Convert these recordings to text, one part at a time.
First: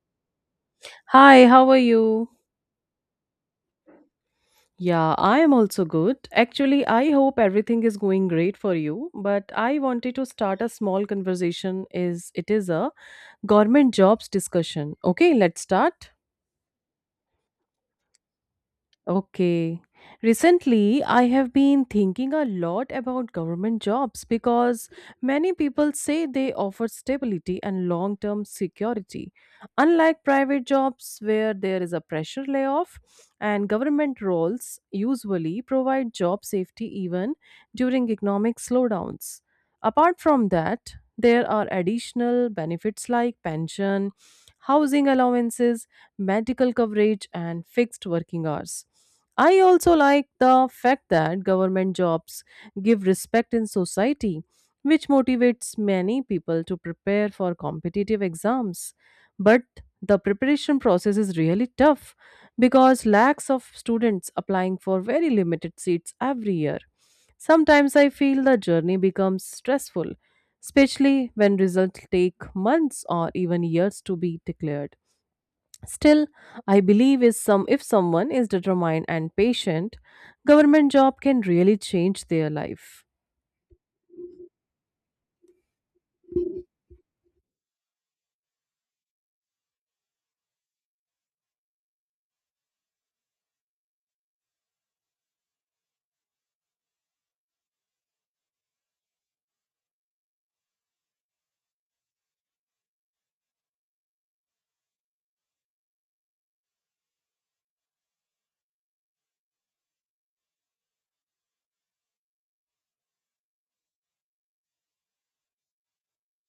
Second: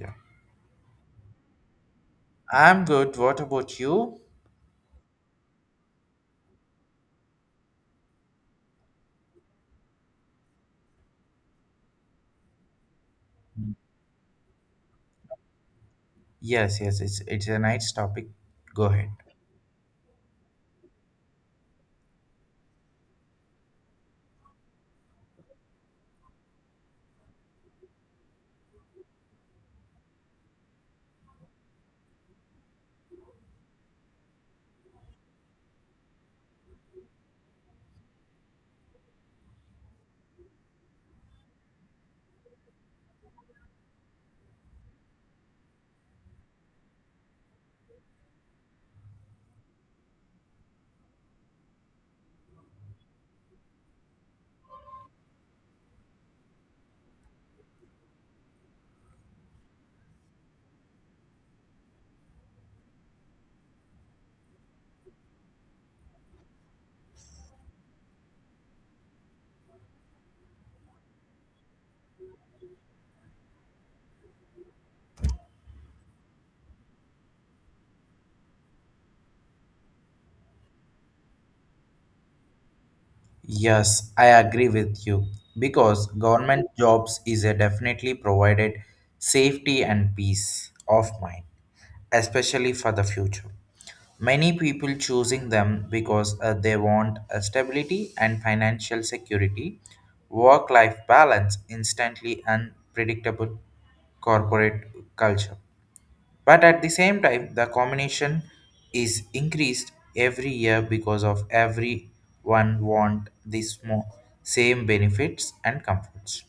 Yeah. Hi, how are you? I'm good. What about you? Yeah, I am also good. Actually, I hope everything is going great for you, but I wanted to start a small conversation is it is a government jobs discussion. Okay, let's start. Yes, yes, it's a nice topic. Go ahead. Okay. Recently, I have been thinking a lot about government jobs because many people say they offer stability and long term security. Unlike private jobs where there is a pressure layoff, and government roles usually provide job safety even during economic slowdowns. Apart from that, there are additional benefits like pension, housing allowances, medical coverage, and fixed working hours. I also like the fact that government jobs give respect in society, which motivates many people to prepare for competitive exams. But the preparation process is really tough because lakhs of students applying for very limited seats every year. Sometimes I feel the journey becomes stressful, especially when results take months or even years to be declared. Still, I believe is some if someone is determined and patient, government job can really change their life. Yes, I agree with you because government jobs is a definitely provided safety and peace of mind, especially for the future. Many people choosing them because they want a stability and financial security, work-life balance, instantly unpredictable corporate culture. But at the same time, the combination is increased every year because of everyone want the same benefits and comforts.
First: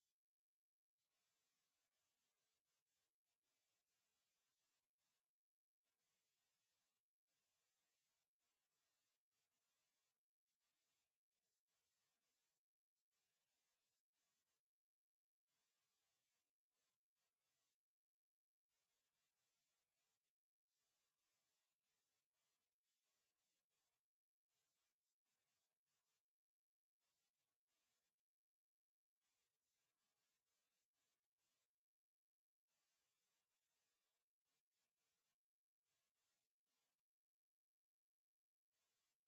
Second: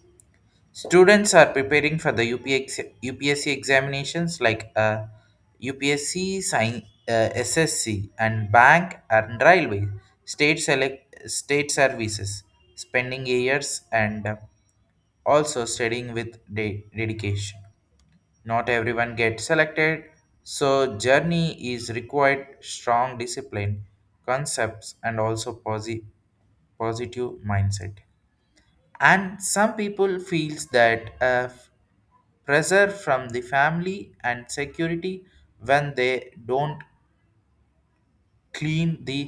Students are preparing for the UPX, UPSC examinations like UPSC, sign, SSC, and bank and railway, state select, state services, spending years and also studying with dedication. Not everyone gets selected, so journey is required strong discipline, concepts, and also positive mindset. And some people feels that pressure from the family and security when they don't clean the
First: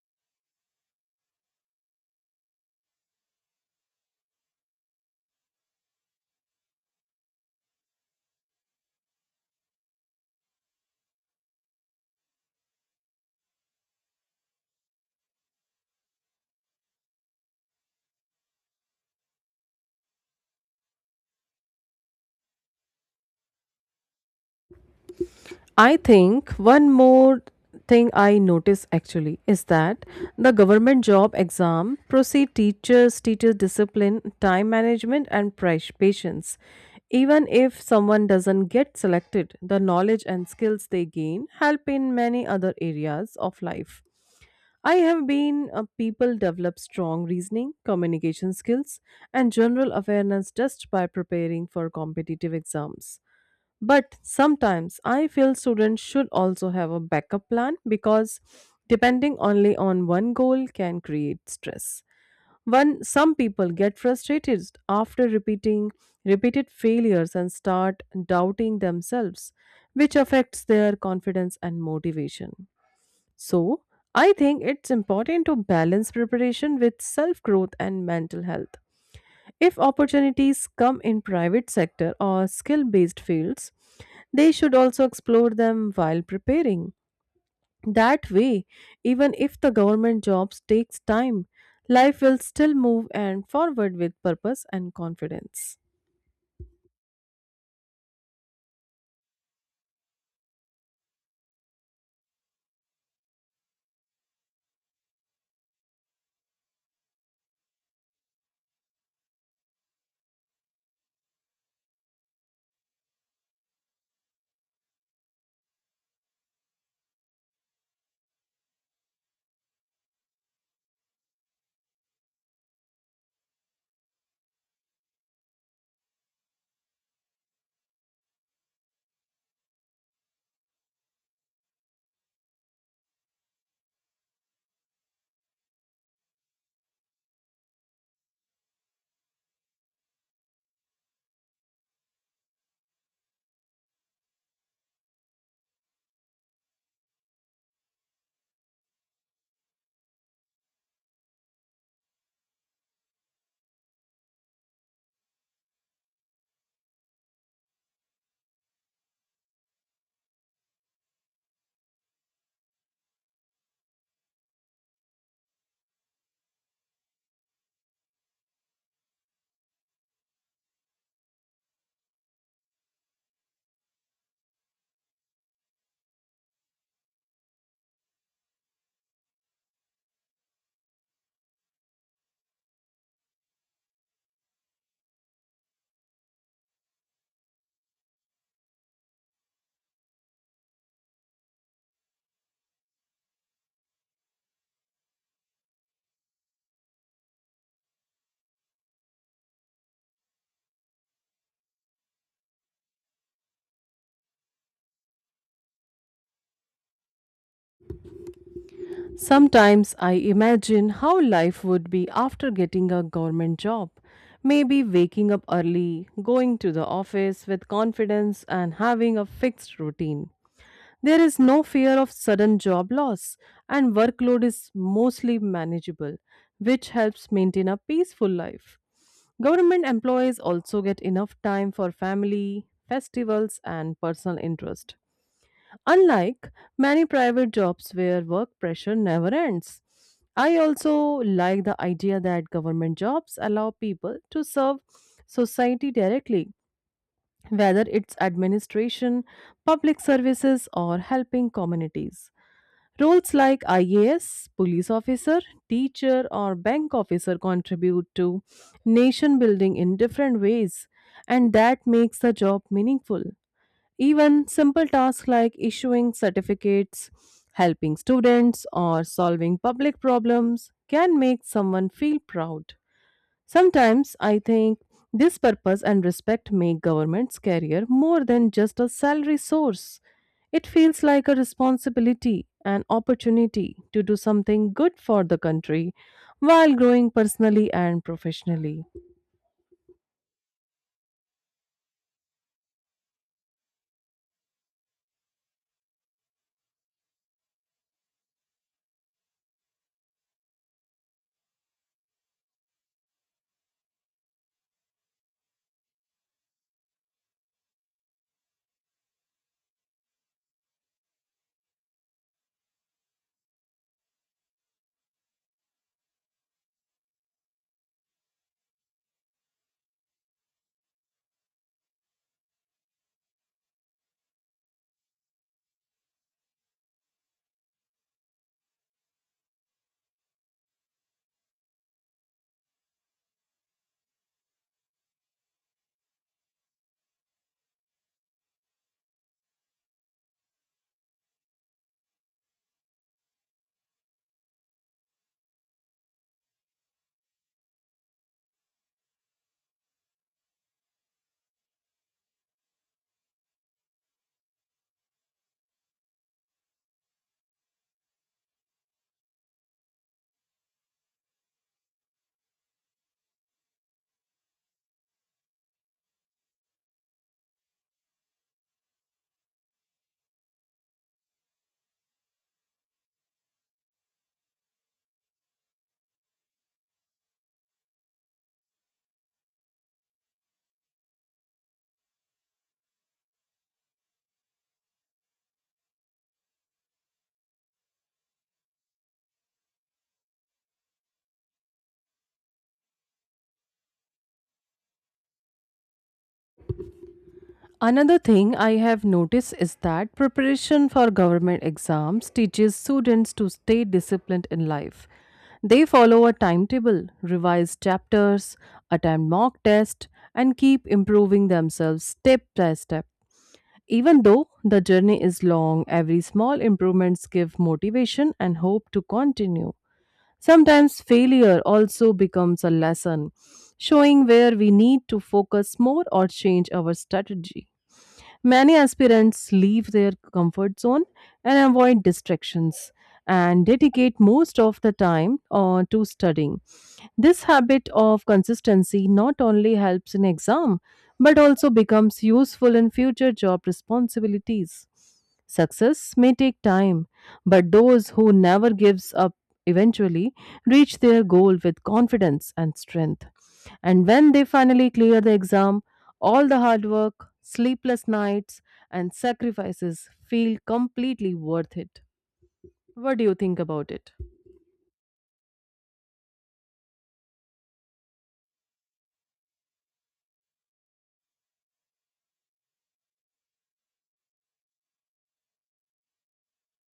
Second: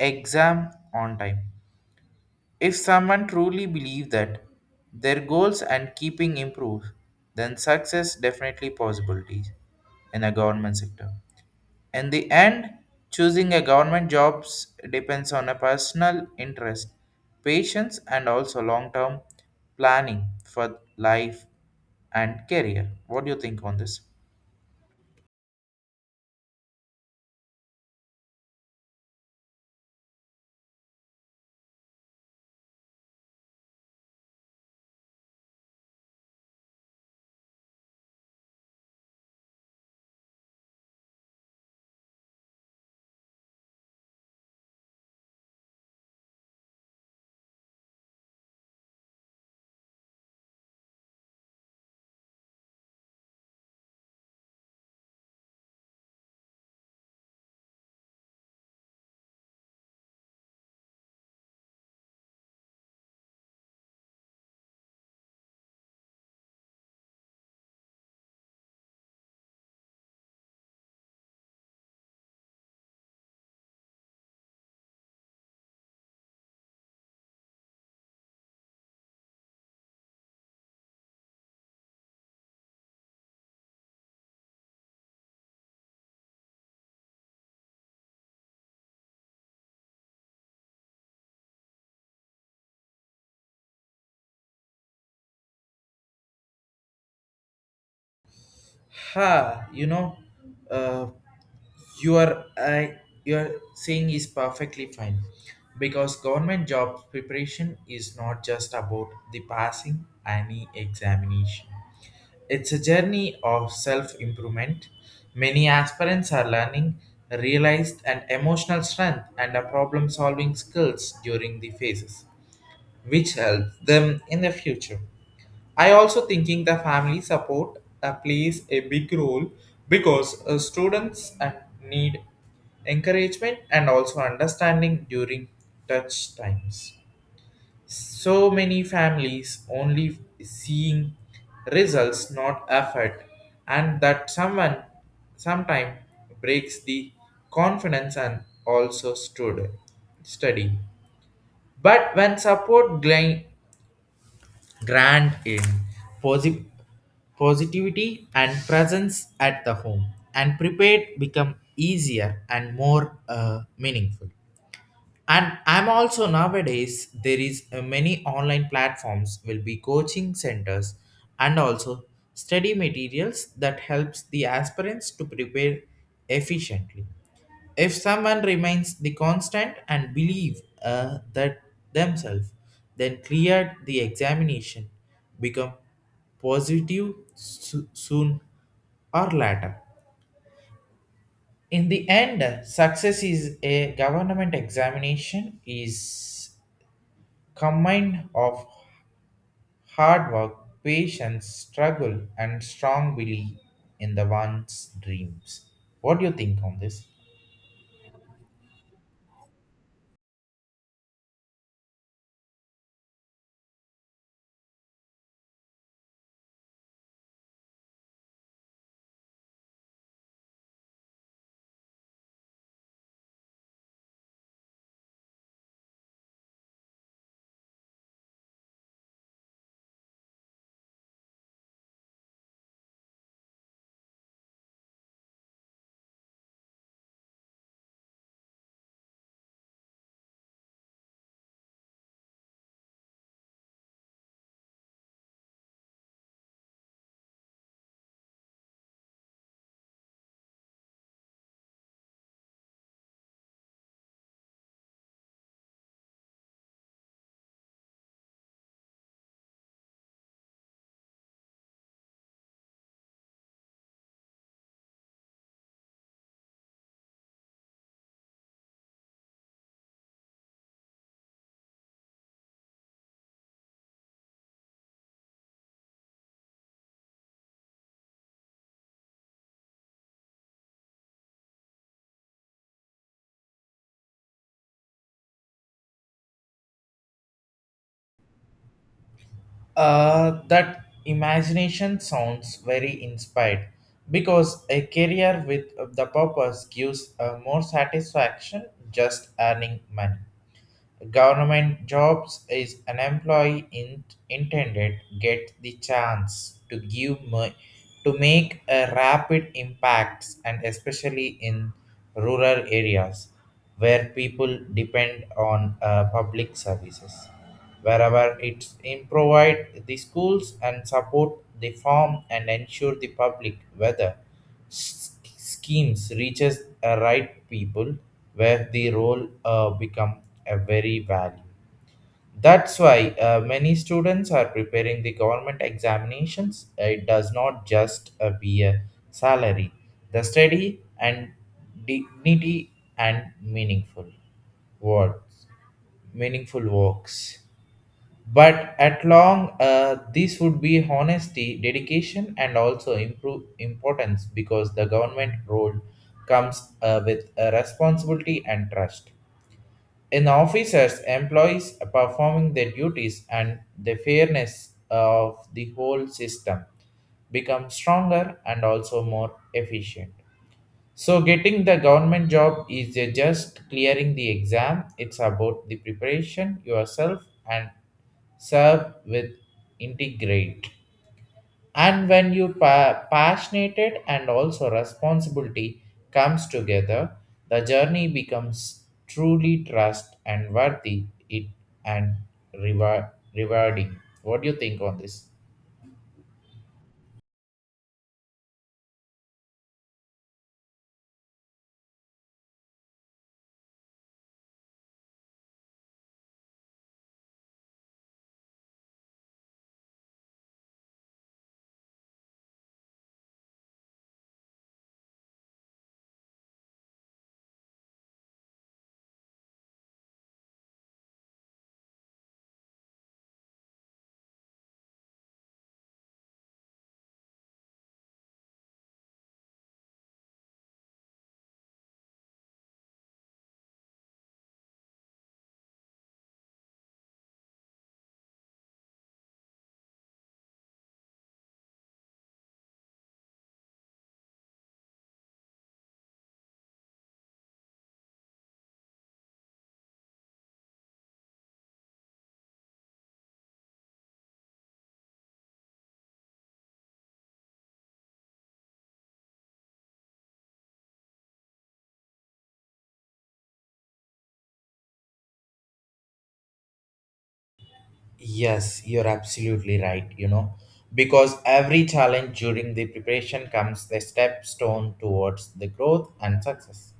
exam on time. If someone truly believe that their goals and keeping improve, then success definitely possibilities in a government sector. In the end, choosing a government jobs depends on a personal interest, patience, and also long-term planning for life and career. What do you think on this? I think one more thing I notice actually is that the government job exam proceed teachers, teacher discipline, time management, and price patience. Even if someone doesn't get selected, the knowledge and skills they gain help in many other areas of life. I have been people develop strong reasoning, communication skills, and general awareness just by preparing for competitive exams. But sometimes I feel students should also have a backup plan because depending only on one goal can create stress. When some people get frustrated after repeating repeated failures and start doubting themselves, which affects their confidence and motivation. So, I think it's important to balance preparation with self growth and mental health if opportunities come in private sector or skill based fields, they should also explore them while preparing. That way, even if the government jobs takes time, life will still move and forward with purpose and confidence. Ha, you know, uh, your uh, your saying is perfectly fine because government job preparation is not just about the passing any examination. It's a journey of self improvement. Many aspirants are learning realized and emotional strength and a problem solving skills during the phases, which helps them in the future. I also thinking the family support plays a big role because students need encouragement and also understanding during touch times. So many families only seeing results, not effort, and that someone sometime breaks the confidence and also study. But when support grand in posi- positivity and presence at the home and prepared become easier and more meaningful. And I'm also nowadays there is many online platforms will be coaching centers and also study materials that helps the aspirants to prepare efficiently. If someone remains the constant and believe that themselves, then cleared the examination, become positive soon or later. In the end, success is a government examination is combined of hard work, patience, struggle, and strong belief in the one's dreams. What do you think on this? Sometimes I imagine how life would be after getting a government job. Maybe waking up early, going to the office with confidence, and having a fixed routine. There is no fear of sudden job loss, and workload is mostly manageable, which helps maintain a peaceful life. Government employees also get enough time for family, festivals, and personal interest. Unlike many private jobs where work pressure never ends, I also like the idea that government jobs allow people to serve society directly, whether it's administration, public services, or helping communities. Roles like IAS, police officer, teacher, or bank officer contribute to nation building in different ways, and that makes the job meaningful. Even simple tasks like issuing certificates, helping students, or solving public problems can make someone feel proud. Sometimes I think this purpose and respect make government's career more than just a salary source. It feels like a responsibility and opportunity to do something good for the country while growing personally and professionally. That imagination sounds very inspired because a career with the purpose gives more satisfaction just earning money. Government jobs is an employee intended get the chance to to make a rapid impacts and especially in rural areas where people depend on public services wherever it's in provide the schools and support the farm and ensure the public weather schemes reaches the right people where the role become a very value. That's why many students are preparing the government examinations. It does not just be a salary, the study and dignity and words meaningful works. But at long this would be honesty dedication and also improve importance because the government role comes with a responsibility and trust in officers employees performing their duties and the fairness of the whole system become stronger and also more efficient. So, getting the government job is just clearing the exam. It's about the preparation yourself and serve with integrate. And when you passionate and also responsibility comes together, the journey becomes truly trust and worthy it and reward rewarding. What do you think on this? Another thing I have noticed is that preparation for government exams teaches students to stay disciplined in life. They follow a timetable, revise chapters, attempt mock tests, and keep improving themselves step by step. Even though the journey is long, every small improvements give motivation and hope to continue. Sometimes failure also becomes a lesson, showing where we need to focus more or change our strategy. Many aspirants leave their comfort zone and avoid distractions and dedicate most of the time to studying. This habit of consistency not only helps in exam but also becomes useful in future job responsibilities. Success may take time, but those who never gives up eventually reach their goal with confidence and strength. And when they finally clear the exam, all the hard work, sleepless nights and sacrifices feel completely worth it. What do you think about it? Yes, you're absolutely right, because every challenge during the preparation comes the stepstone towards the growth and success.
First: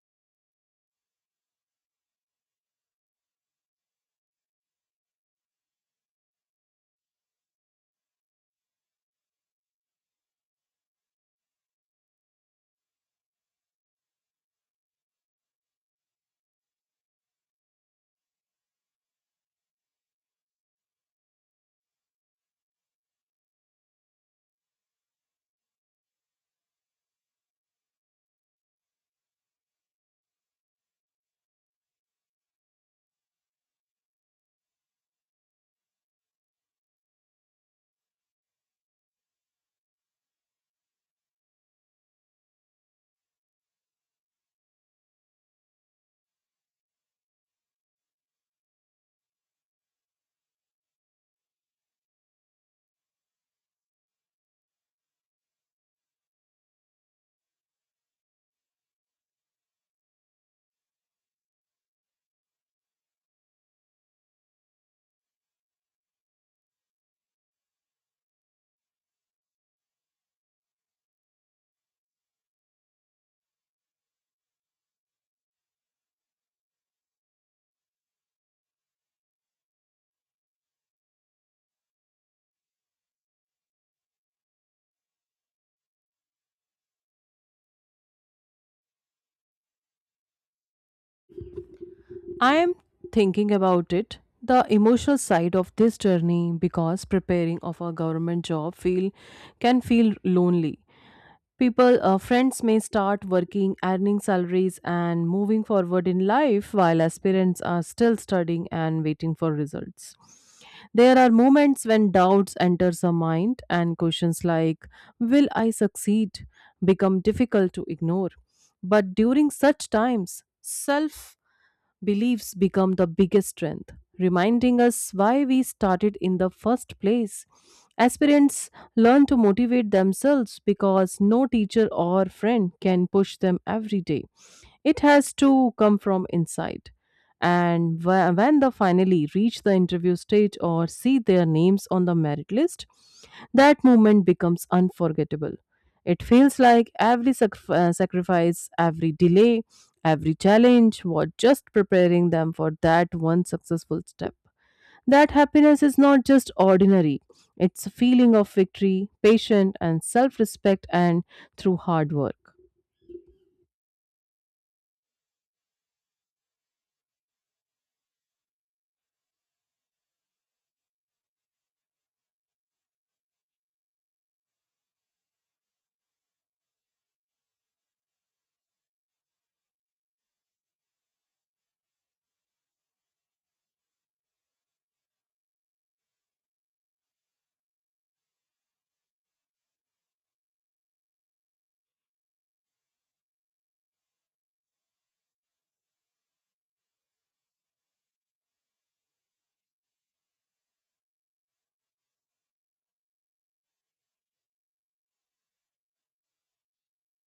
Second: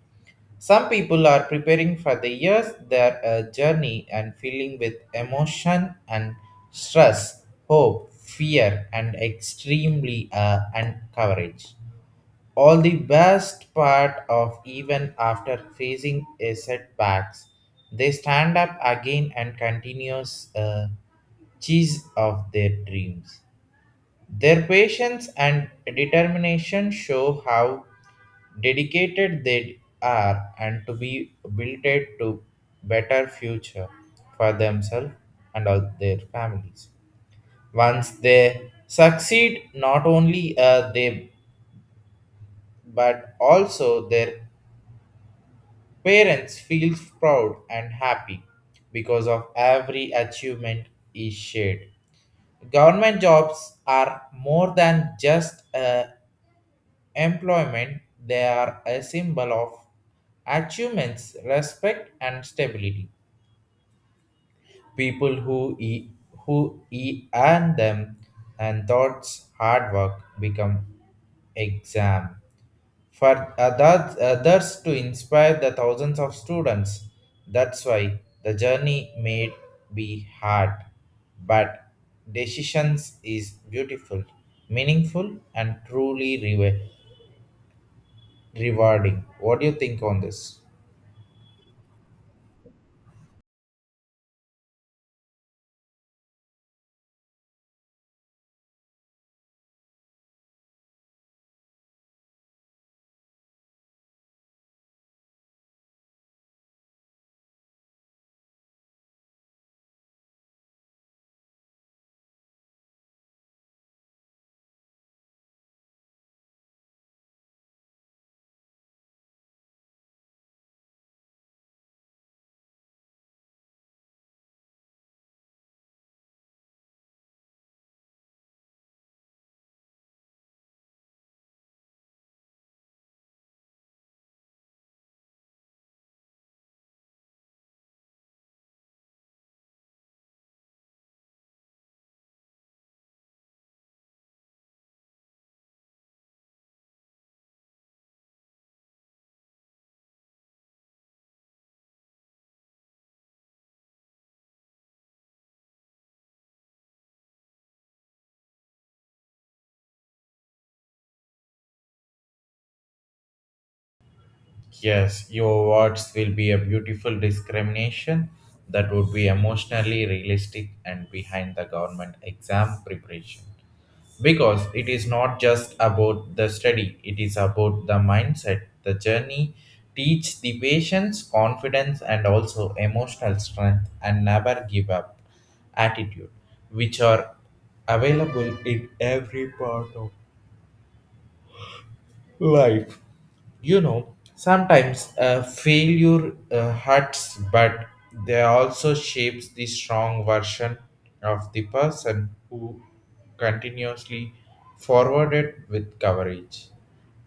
Some people are preparing for the years their journey and feeling with emotion and stress, hope, fear, and extremely and courage. All the best part of even after facing a setbacks, they stand up again and continues chase of their dreams. Their patience and determination show how dedicated they are and to be built to better future for themselves and all their families. Once they succeed, not only they but also their parents feel proud and happy because of every achievement is shared. Government jobs are more than just a employment, they are a symbol of achievements, respect, and stability. People earn them and thoughts hard work become exam for others, others to inspire the thousands of students. That's why the journey may be hard, but decisions is beautiful, meaningful, and truly rewarding. What do you think on this? I am thinking about it, the emotional side of this journey because preparing of a government job feel can feel lonely. People, friends may start working, earning salaries, and moving forward in life while aspirants are still studying and waiting for results. There are moments when doubts enter the mind and questions like, "Will I succeed?" become difficult to ignore. But during such times, self beliefs become the biggest strength, reminding us why we started in the first place. Aspirants learn to motivate themselves because no teacher or friend can push them every day. It has to come from inside. And when they finally reach the interview stage or see their names on the merit list, that moment becomes unforgettable. It feels like every sacrifice, every delay, every challenge was just preparing them for that one successful step. That happiness is not just ordinary, it's a feeling of victory, patience, and self respect, and through hard work. Yes, your words will be a beautiful discrimination that would be emotionally realistic and behind the government exam preparation. Because it is not just about the study, it is about the mindset. The journey teach the patience confidence and also emotional strength and never give up attitude, which are available in every part of life. Sometimes failure hurts, but they also shapes the strong version of the person who continuously forwarded with coverage.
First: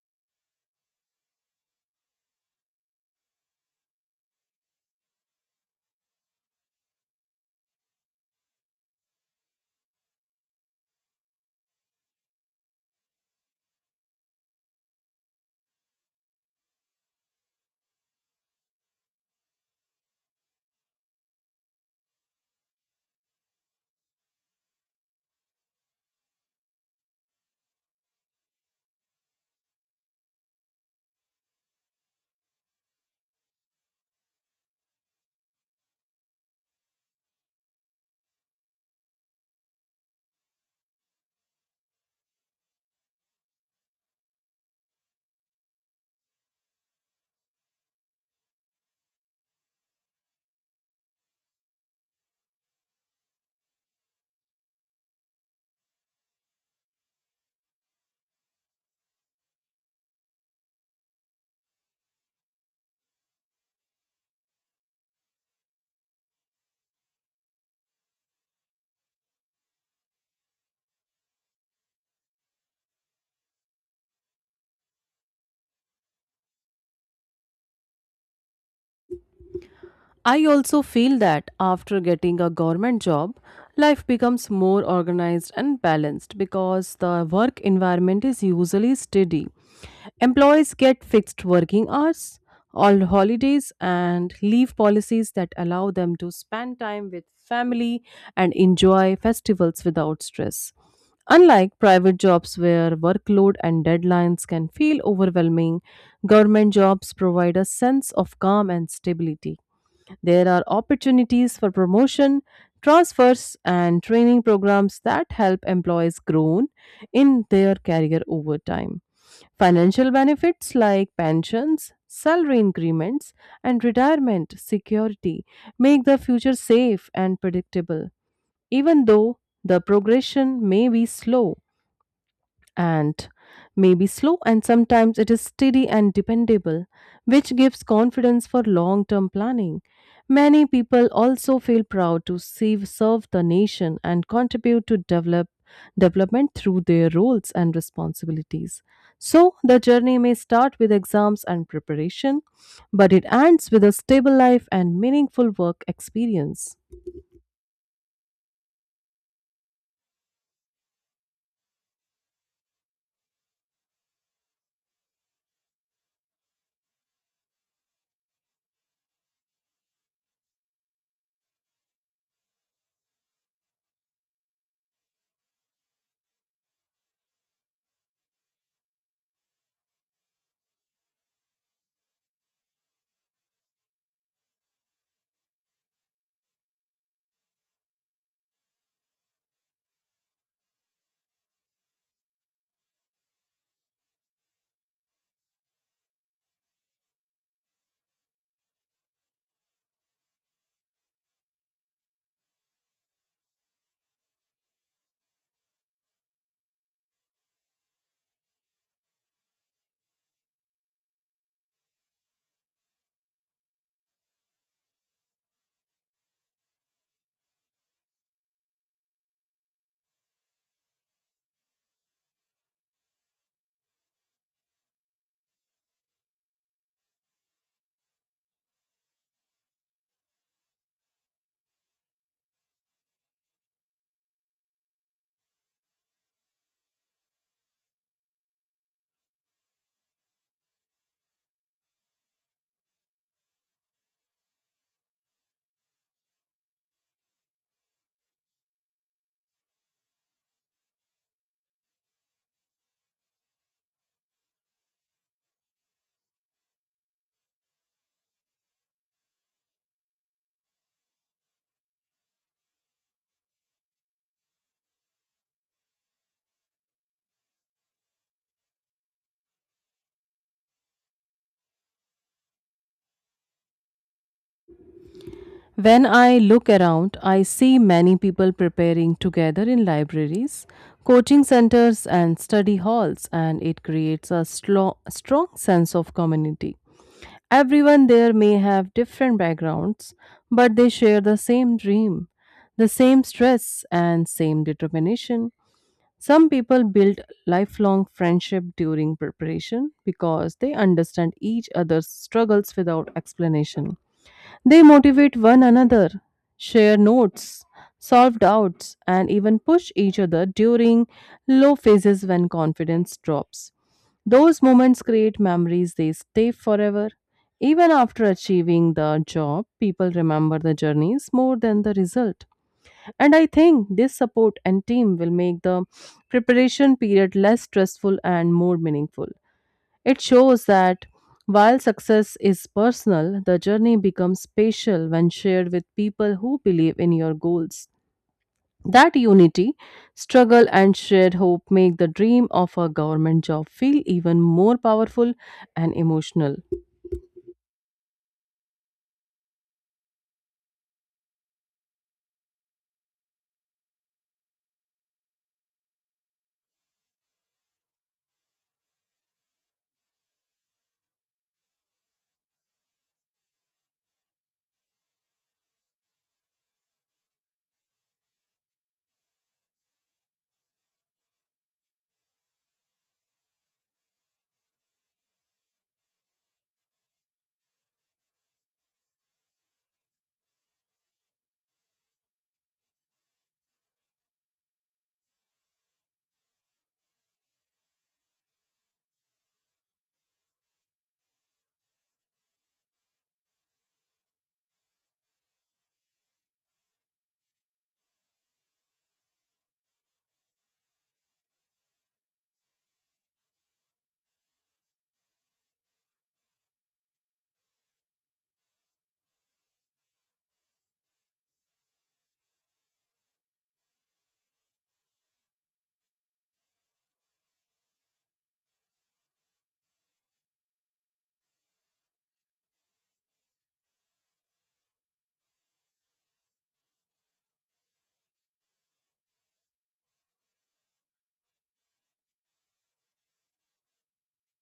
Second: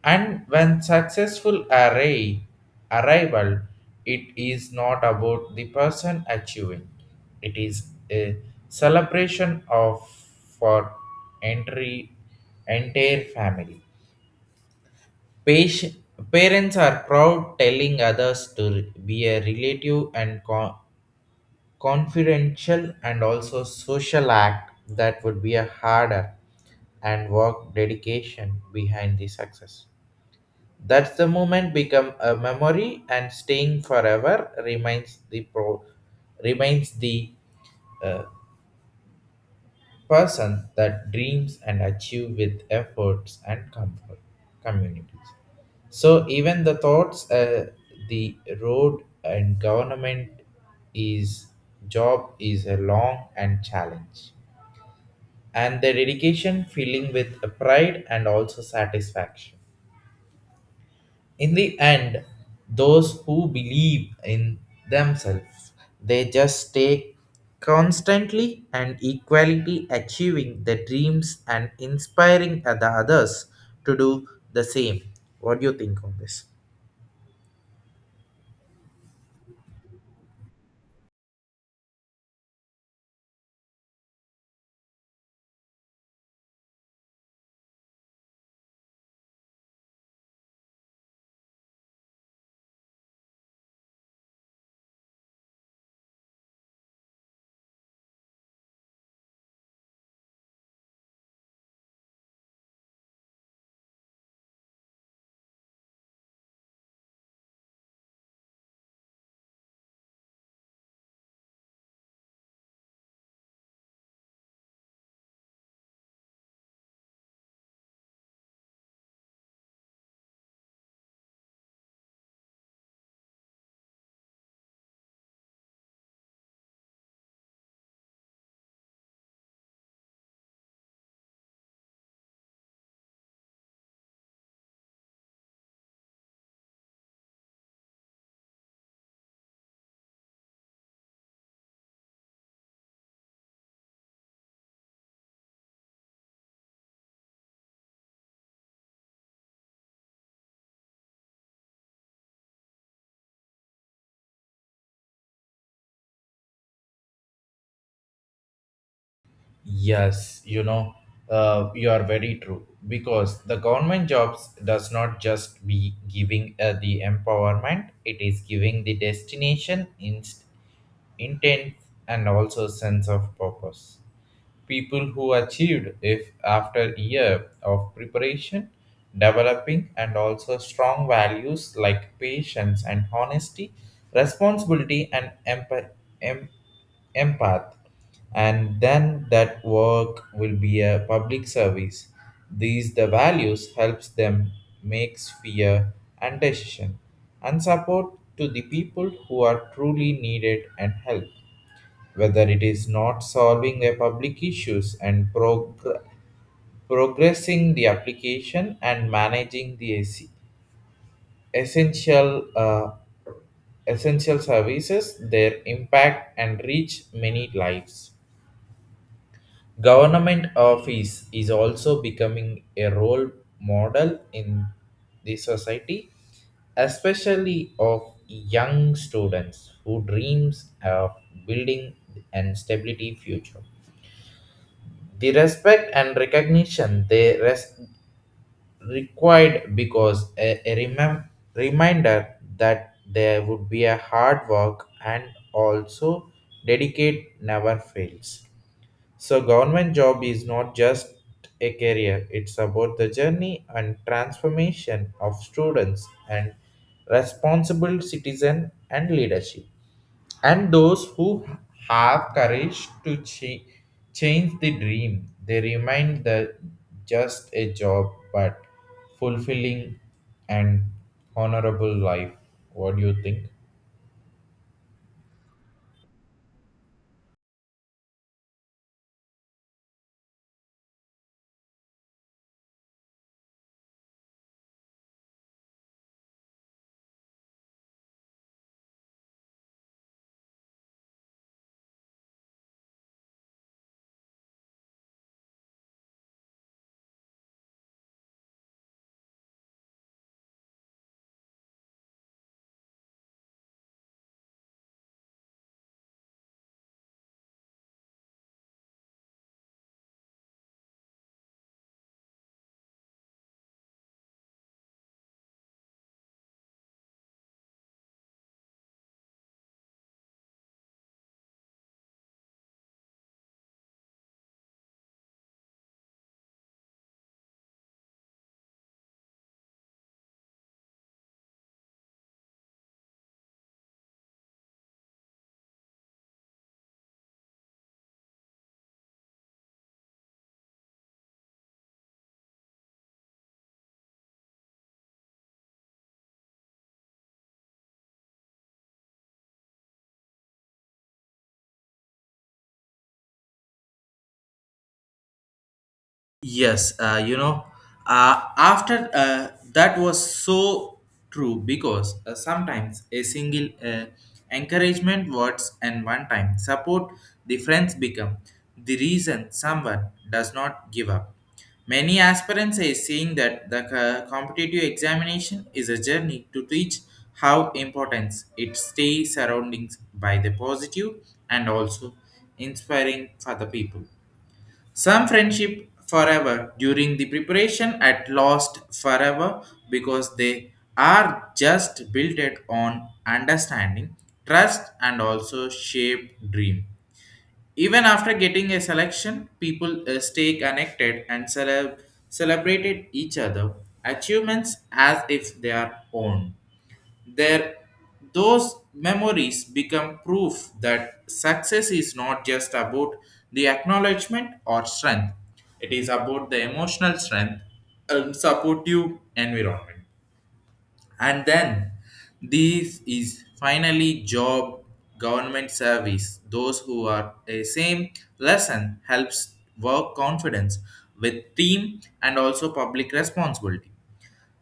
And when successful array arrival, it is not about the person achieving. It is a celebration of for entry entire family. Patient, parents are proud telling others to be a relative and confidential and also social act that would be a harder and work dedication behind the success. That's the moment become a memory and staying forever, remains the uh, person that dreams and achieve with efforts and comfort communities. So even the thoughts the road and government is job is a long and challenge and the dedication feeling with pride and also satisfaction. In the end, those who believe in themselves, they just stay constantly and equality achieving their dreams and inspiring the others to do the same. What do you think on this? I also feel that after getting a government job, life becomes more organized and balanced because the work environment is usually steady. Employees get fixed working hours, all holidays, and leave policies that allow them to spend time with family and enjoy festivals without stress. Unlike private jobs where workload and deadlines can feel overwhelming, government jobs provide a sense of calm and stability. There are opportunities for promotion, transfers, and training programs that help employees grow in their career over time. Financial benefits like pensions, salary increments, and retirement security make the future safe and predictable, even though the progression may be slow and sometimes it is steady and dependable, which gives confidence for long term planning. Many people also feel proud to serve the nation and contribute to development through their roles and responsibilities. So the journey may start with exams and preparation, but it ends with a stable life and meaningful work experience. Yes, you are very true because the government jobs does not just be giving the empowerment; it is giving the destination, intent, and also sense of purpose. People who achieved if after year of preparation developing and also strong values like patience and honesty, responsibility and em- empath, and then that work will be a public service. These the values helps them makes fear and decision and support to the people who are truly needed and help, whether it is not solving a public issues and progressing the application and managing the AC. Essential uh, services, their impact and reach many lives. Government office is also becoming a role model in the society, especially of young students who dreams of building an stability future. The respect and recognition they required because a reminder that there would be a hard work and also dedicate never fails. So government job is not just a career, it's about the journey and transformation of students and responsible citizen and leadership, and those who have courage to change the dream, they remind the just a job but fulfilling and honorable life. What do you think? When I look around, I see many people preparing together in libraries, coaching centers, and study halls, and it creates a strong sense of community. Everyone there may have different backgrounds, but they share the same dream, the same stress, and same determination. Some people build lifelong friendship during preparation because they understand each other's struggles without explanation. They motivate one another, share notes, solve doubts, and even push each other during low phases when confidence drops. Those moments create memories they stay forever. Even after achieving the job, people remember the journeys more than the result. And I think this support and team will make the preparation period less stressful and more meaningful. It shows that while success is personal, the journey becomes special when shared with people who believe in your goals. That unity, struggle, and shared hope make the dream of a government job feel even more powerful and emotional. Yes, after that was so true because sometimes a single encouragement words and one time support the friends become the reason someone does not give up. Many aspirants are saying that the competitive examination is a journey to teach how important it stays surroundings by the positive and also inspiring for the people. Some friendship forever during the preparation at lost forever because they are just built it on understanding, trust, and also shape dream. Even after getting a selection, people stay connected and celebrated each other achievements as if they are own there. Those memories become proof that success is not just about the acknowledgement or strength, it is about the emotional strength and supportive environment. And then this is finally job, government service, those who are a same lesson helps work confidence with team and also public responsibility.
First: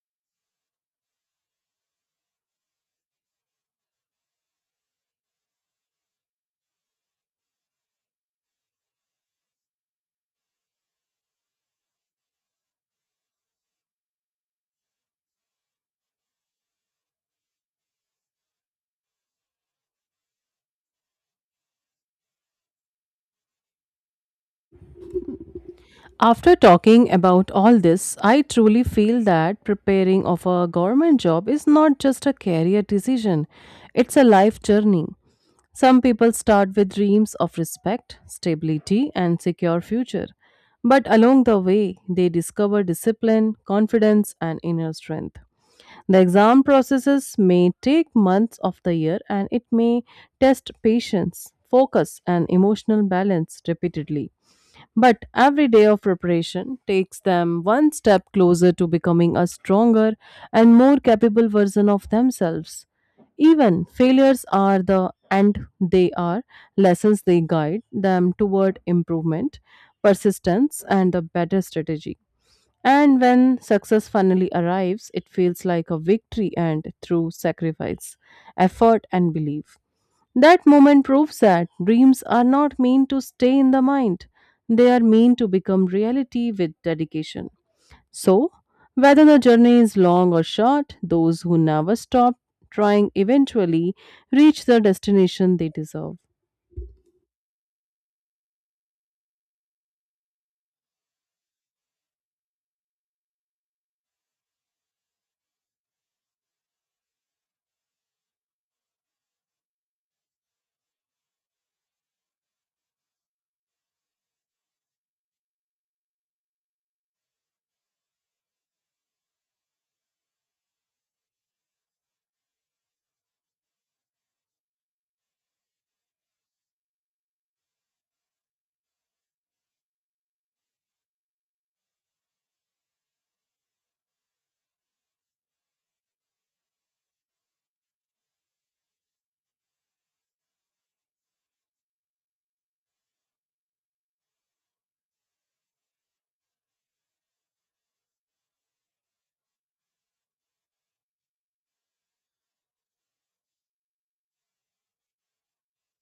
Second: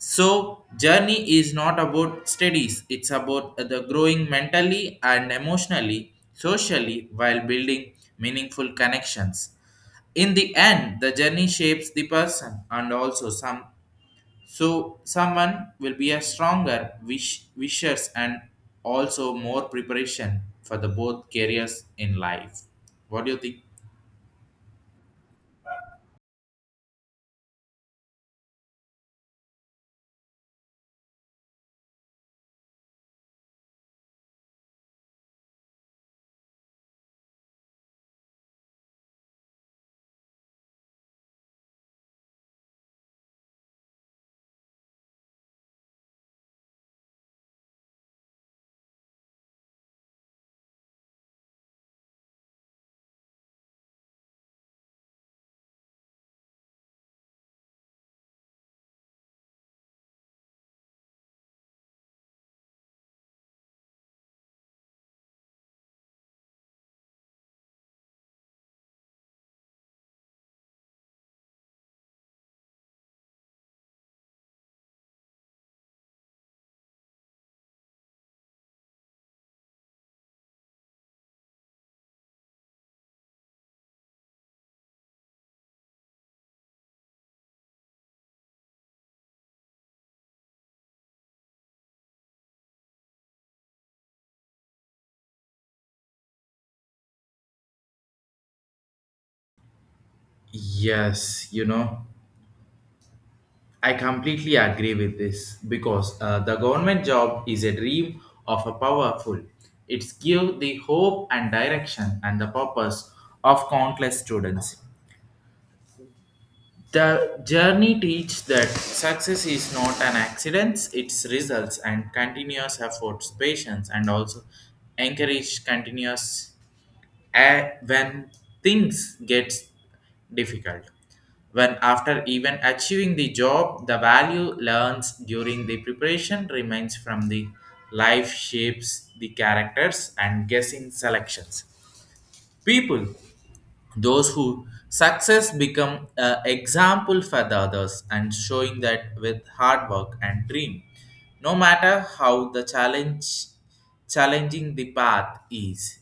So, journey is not about studies, it's about the growing mentally and emotionally, socially, while building meaningful connections. In the end, the journey shapes the person and also someone will be a stronger wish, wishers and also more preparation for the both careers in life. What do you think? After talking about all this, I truly feel that preparing of a government job is not just a career decision, it's a life journey. Some people start with dreams of respect, stability, and secure future. But along the way, they discover discipline, confidence, and inner strength. The exam processes may take months of the year and it may test patience, focus, and emotional balance repeatedly. But every day of preparation takes them one step closer to becoming a stronger and more capable version of themselves. Even failures are the and they are lessons they guide them toward improvement, persistence, and a better strategy. And when success finally arrives, it feels like a victory and through sacrifice, effort, and belief. That moment proves that dreams are not meant to stay in the mind, they are meant to become reality with dedication. So, whether the journey is long or short, those who never stop trying eventually reach the destination they deserve. Yes, I completely agree with this because the government job is a dream of a powerful. It's give the hope and direction and the purpose of countless students. The journey teach that success is not an accident, it's results and continuous efforts, patience and also encourage continuous. And when things get difficult, when after even achieving the job, the value learns during the preparation remains from the life shapes the characters and guessing selections. People those who success become an example for the others and showing that with hard work and dream, no matter how the challenge challenging the path is,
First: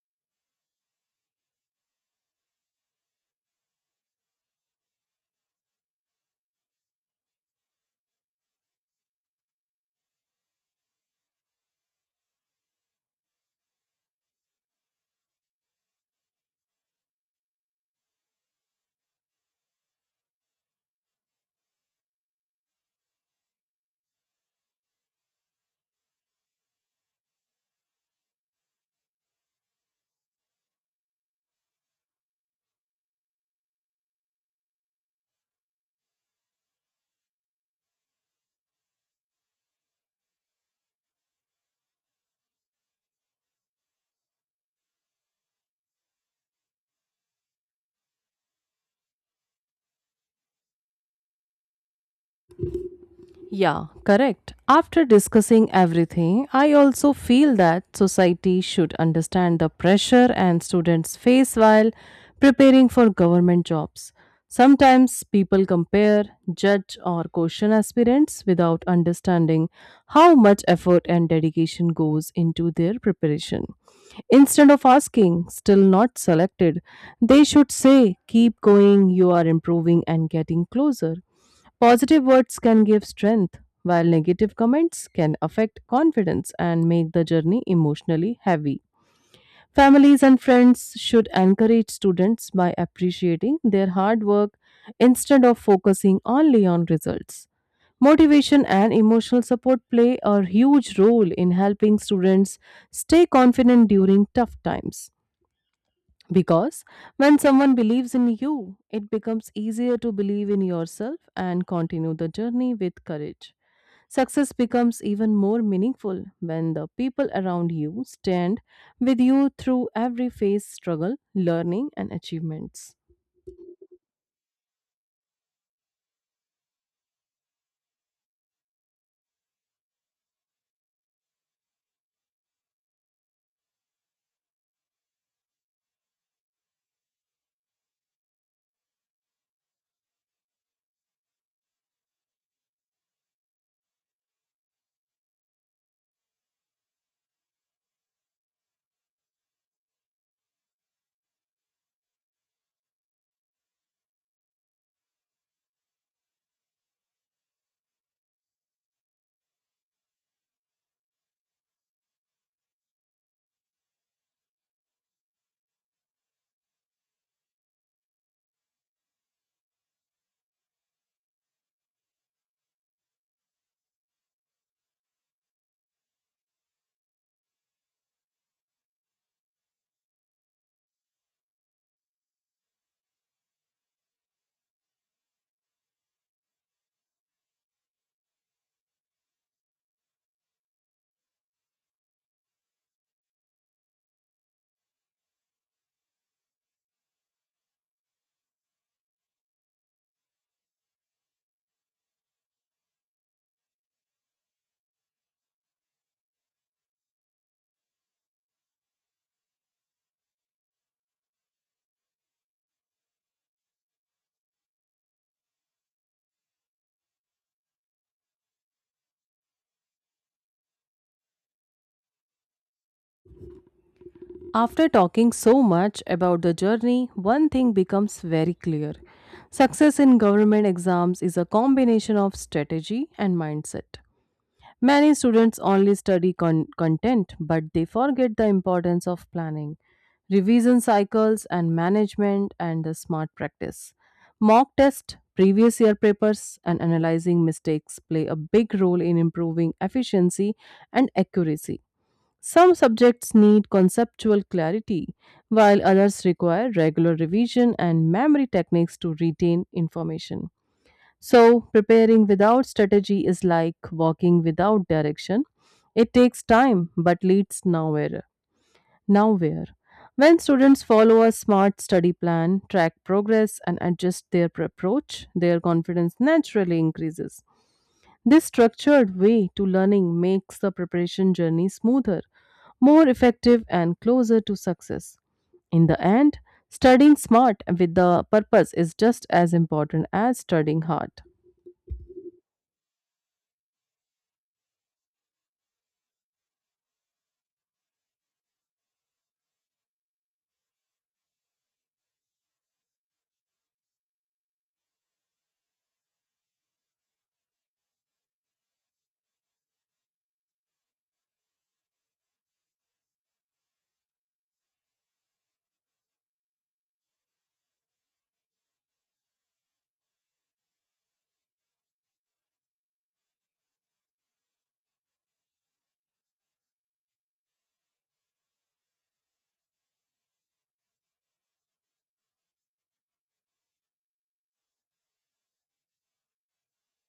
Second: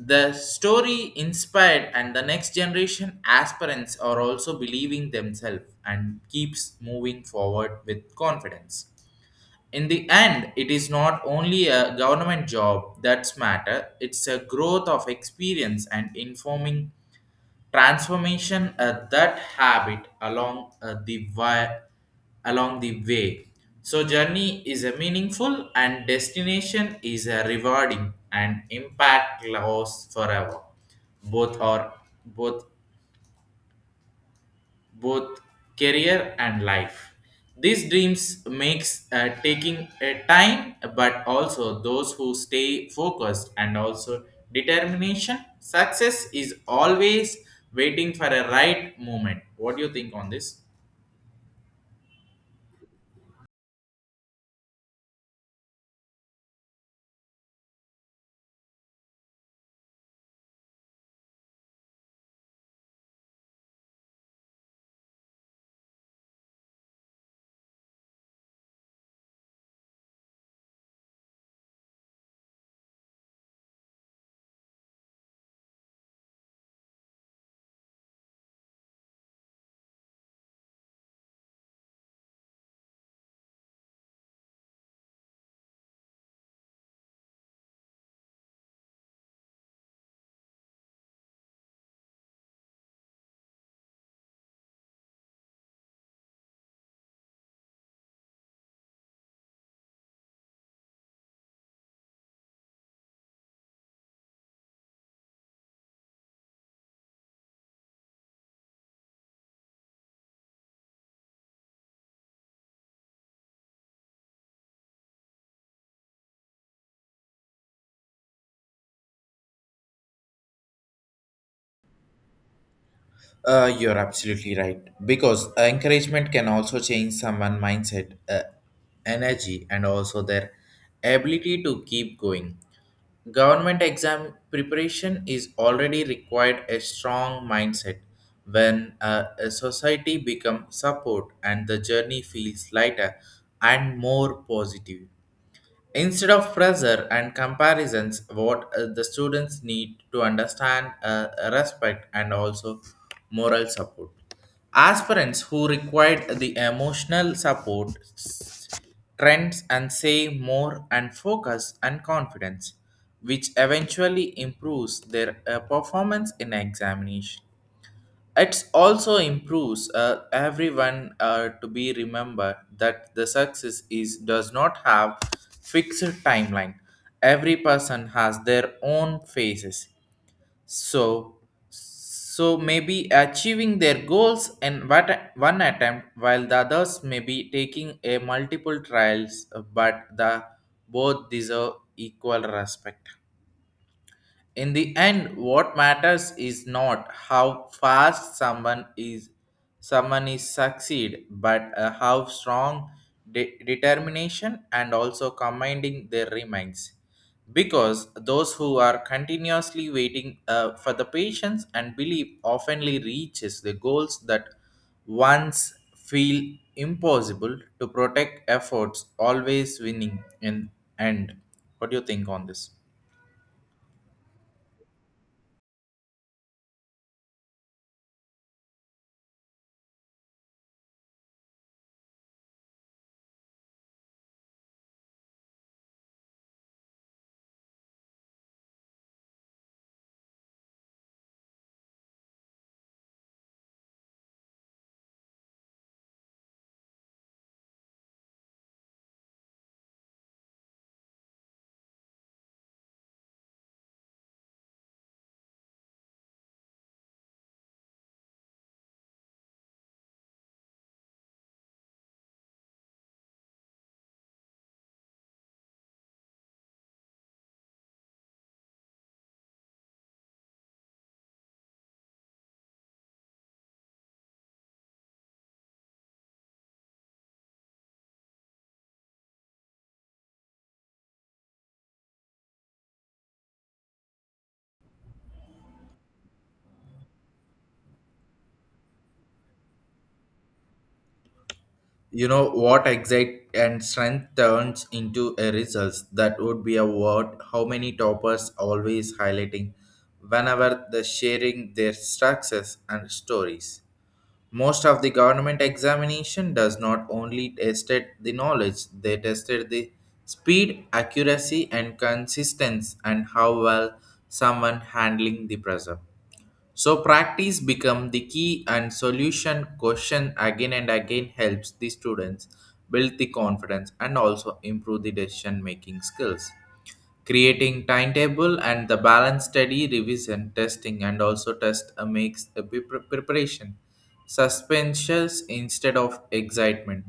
the story inspired, and the next generation aspirants are also believing themselves and keeps moving forward with confidence. In the end, it is not only a government job that's matter; it's a growth of experience and informing transformation that habit along along the way. So journey is a meaningful and destination is a rewarding and impact lasts forever, both are both both career and life. These dreams makes taking a time, but also those who stay focused and also determination. Success is always waiting for a right moment. What do you think on this? Yeah, correct. After discussing everything, I also feel that society should understand the pressure and students face while preparing for government jobs. Sometimes people compare, judge, or question aspirants without understanding how much effort and dedication goes into their preparation. Instead of asking, "Still not selected?", they should say, "Keep going, you are improving and getting closer." Positive words can give strength, while negative comments can affect confidence and make the journey emotionally heavy. Families and friends should encourage students by appreciating their hard work instead of focusing only on results. Motivation and emotional support play a huge role in helping students stay confident during tough times. Because when someone believes in you, it becomes easier to believe in yourself and continue the journey with courage. Success becomes even more meaningful when the people around you stand with you through every phase struggle, learning, and achievements. You're absolutely right. Because encouragement can also change someone's mindset, energy, and also their ability to keep going. Government exam preparation is already required a strong mindset. When a society becomes support and the journey feels lighter and more positive. Instead of pressure and comparisons, what the students need to understand respect and also moral support. Aspirants who required the emotional support trends and save more and focus and confidence, which eventually improves their performance in examination. It also improves everyone to be remembered that the success is does not have fixed timeline. Every person has their own phases. So, so maybe achieving their goals in one attempt, while the others may be taking a multiple trials, but the both deserve equal respect. In the end, what matters is not how fast someone is succeed, but how strong determination and also commanding their remains. Because those who are continuously waiting for the patience and belief oftenly reaches the goals that once feel impossible to protect, efforts always winning in end. What do you think on this? After talking so much about the journey, one thing becomes very clear. Success in government exams is a combination of strategy and mindset. Many students only study content, but they forget the importance of planning, revision cycles, and management and the smart practice. Mock tests, previous year papers, and analyzing mistakes play a big role in improving efficiency and accuracy. Some subjects need conceptual clarity, while others require regular revision and memory techniques to retain information. So, preparing without strategy is like walking without direction. It takes time but leads nowhere. Nowhere. When students follow a smart study plan, track progress, and adjust their approach, their confidence naturally increases. This structured way to learning makes the preparation journey smoother, more effective, and closer to success. In the end, studying smart with the purpose is just as important as studying hard. What exact and strength turns into a results that would be a word, how many toppers always highlighting whenever they're sharing their success and stories. Most of the government examination does not only tested the knowledge, they tested the speed accuracy and consistency and how well someone handling the pressure. So practice become the key and solution, question again and again helps the students build the confidence and also improve the decision making skills. Creating timetable and the balance study revision testing and also test makes the preparation suspensions instead of excitement.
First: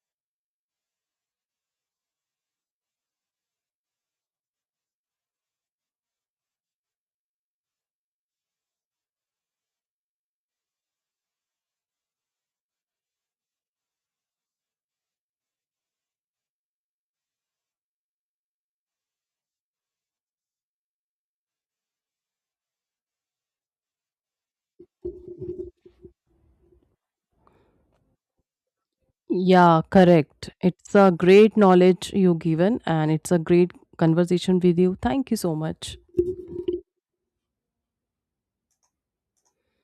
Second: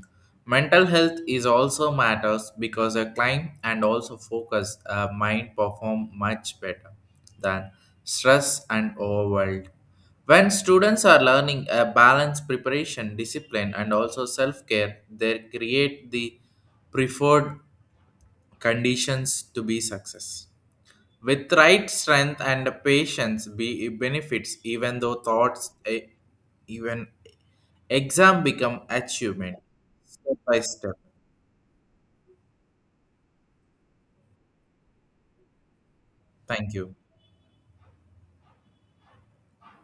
Mental health is also matters because a climb and also focus mind perform much better than stress and overwhelmed. When students are learning a balanced preparation, discipline, and also self care, they create the preferred conditions to be success. With right strength and patience, be benefits even though even exam become achievement Yeah, step correct. by step. It's a great knowledge you given and it's a great conversation with you. Thank you so much. Thank you.